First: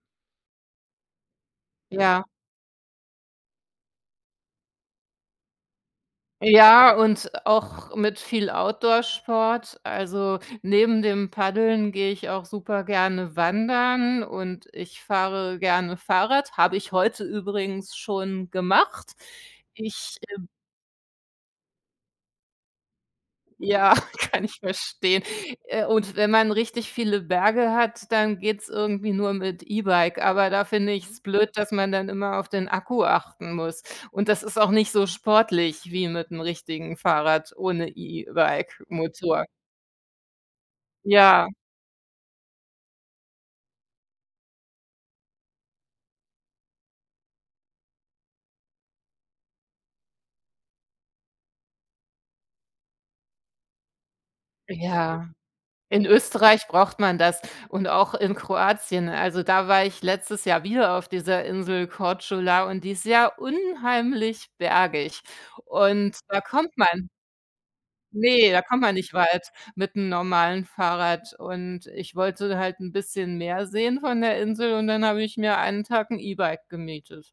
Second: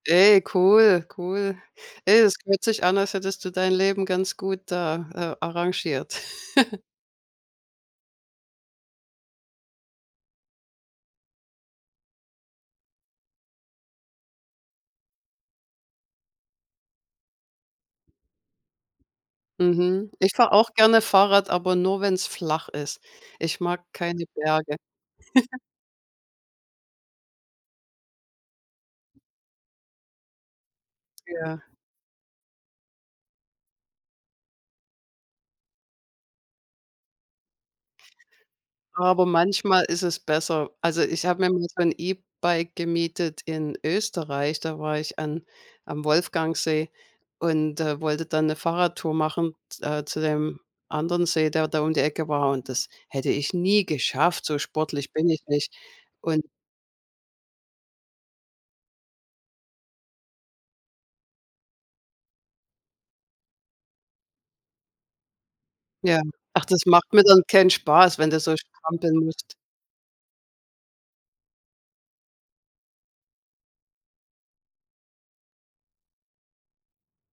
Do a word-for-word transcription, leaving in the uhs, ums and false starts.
Ey, cool, cool. Ey, Ja. es hört sich an, als hättest du dein Leben ganz gut da, äh, arrangiert. Ja, und auch mit viel Outdoor-Sport. Also, neben dem Paddeln gehe ich auch super gerne wandern und ich fahre gerne Fahrrad, habe ich heute übrigens schon gemacht. Mhm. Ich, Ich ähm fahre auch gerne Fahrrad, aber nur, wenn's flach ist. Ich mag Ja, keine kann ich Berge. verstehen, äh, und wenn man richtig viele Berge hat, dann geht’s irgendwie nur mit E-Bike, aber da finde ich's blöd, Ja. dass man dann immer auf den Akku achten muss und das ist auch nicht so sportlich wie mit 'nem richtigen Fahrrad ohne Aber E-Bike-Motor. manchmal ist es besser. Also, ich habe mir Ja. mal so 'n E-Bike gemietet in Österreich. Da war ich an am Wolfgangsee und, äh, wollte da 'ne Fahrradtour machen, z äh, zu dem anderen See, der da um die Ecke war und das hätte ich nie geschafft, so sportlich bin Ja. ich nicht In und Österreich braucht man das und auch in Kroatien. Also, da war ich letztes Jahr wieder auf dieser Insel Korčula und die ist ja unheimlich bergig, und Ja, da ach, kommt das man macht mir dann keinen Spaß, wenn du ne, so da kommt man nicht strampeln weit musst. mit 'nem normalen Fahrrad und ich wollte halt 'n bisschen mehr sehen von der Insel und dann habe ich mir einen Tag 'n E-Bike gemietet.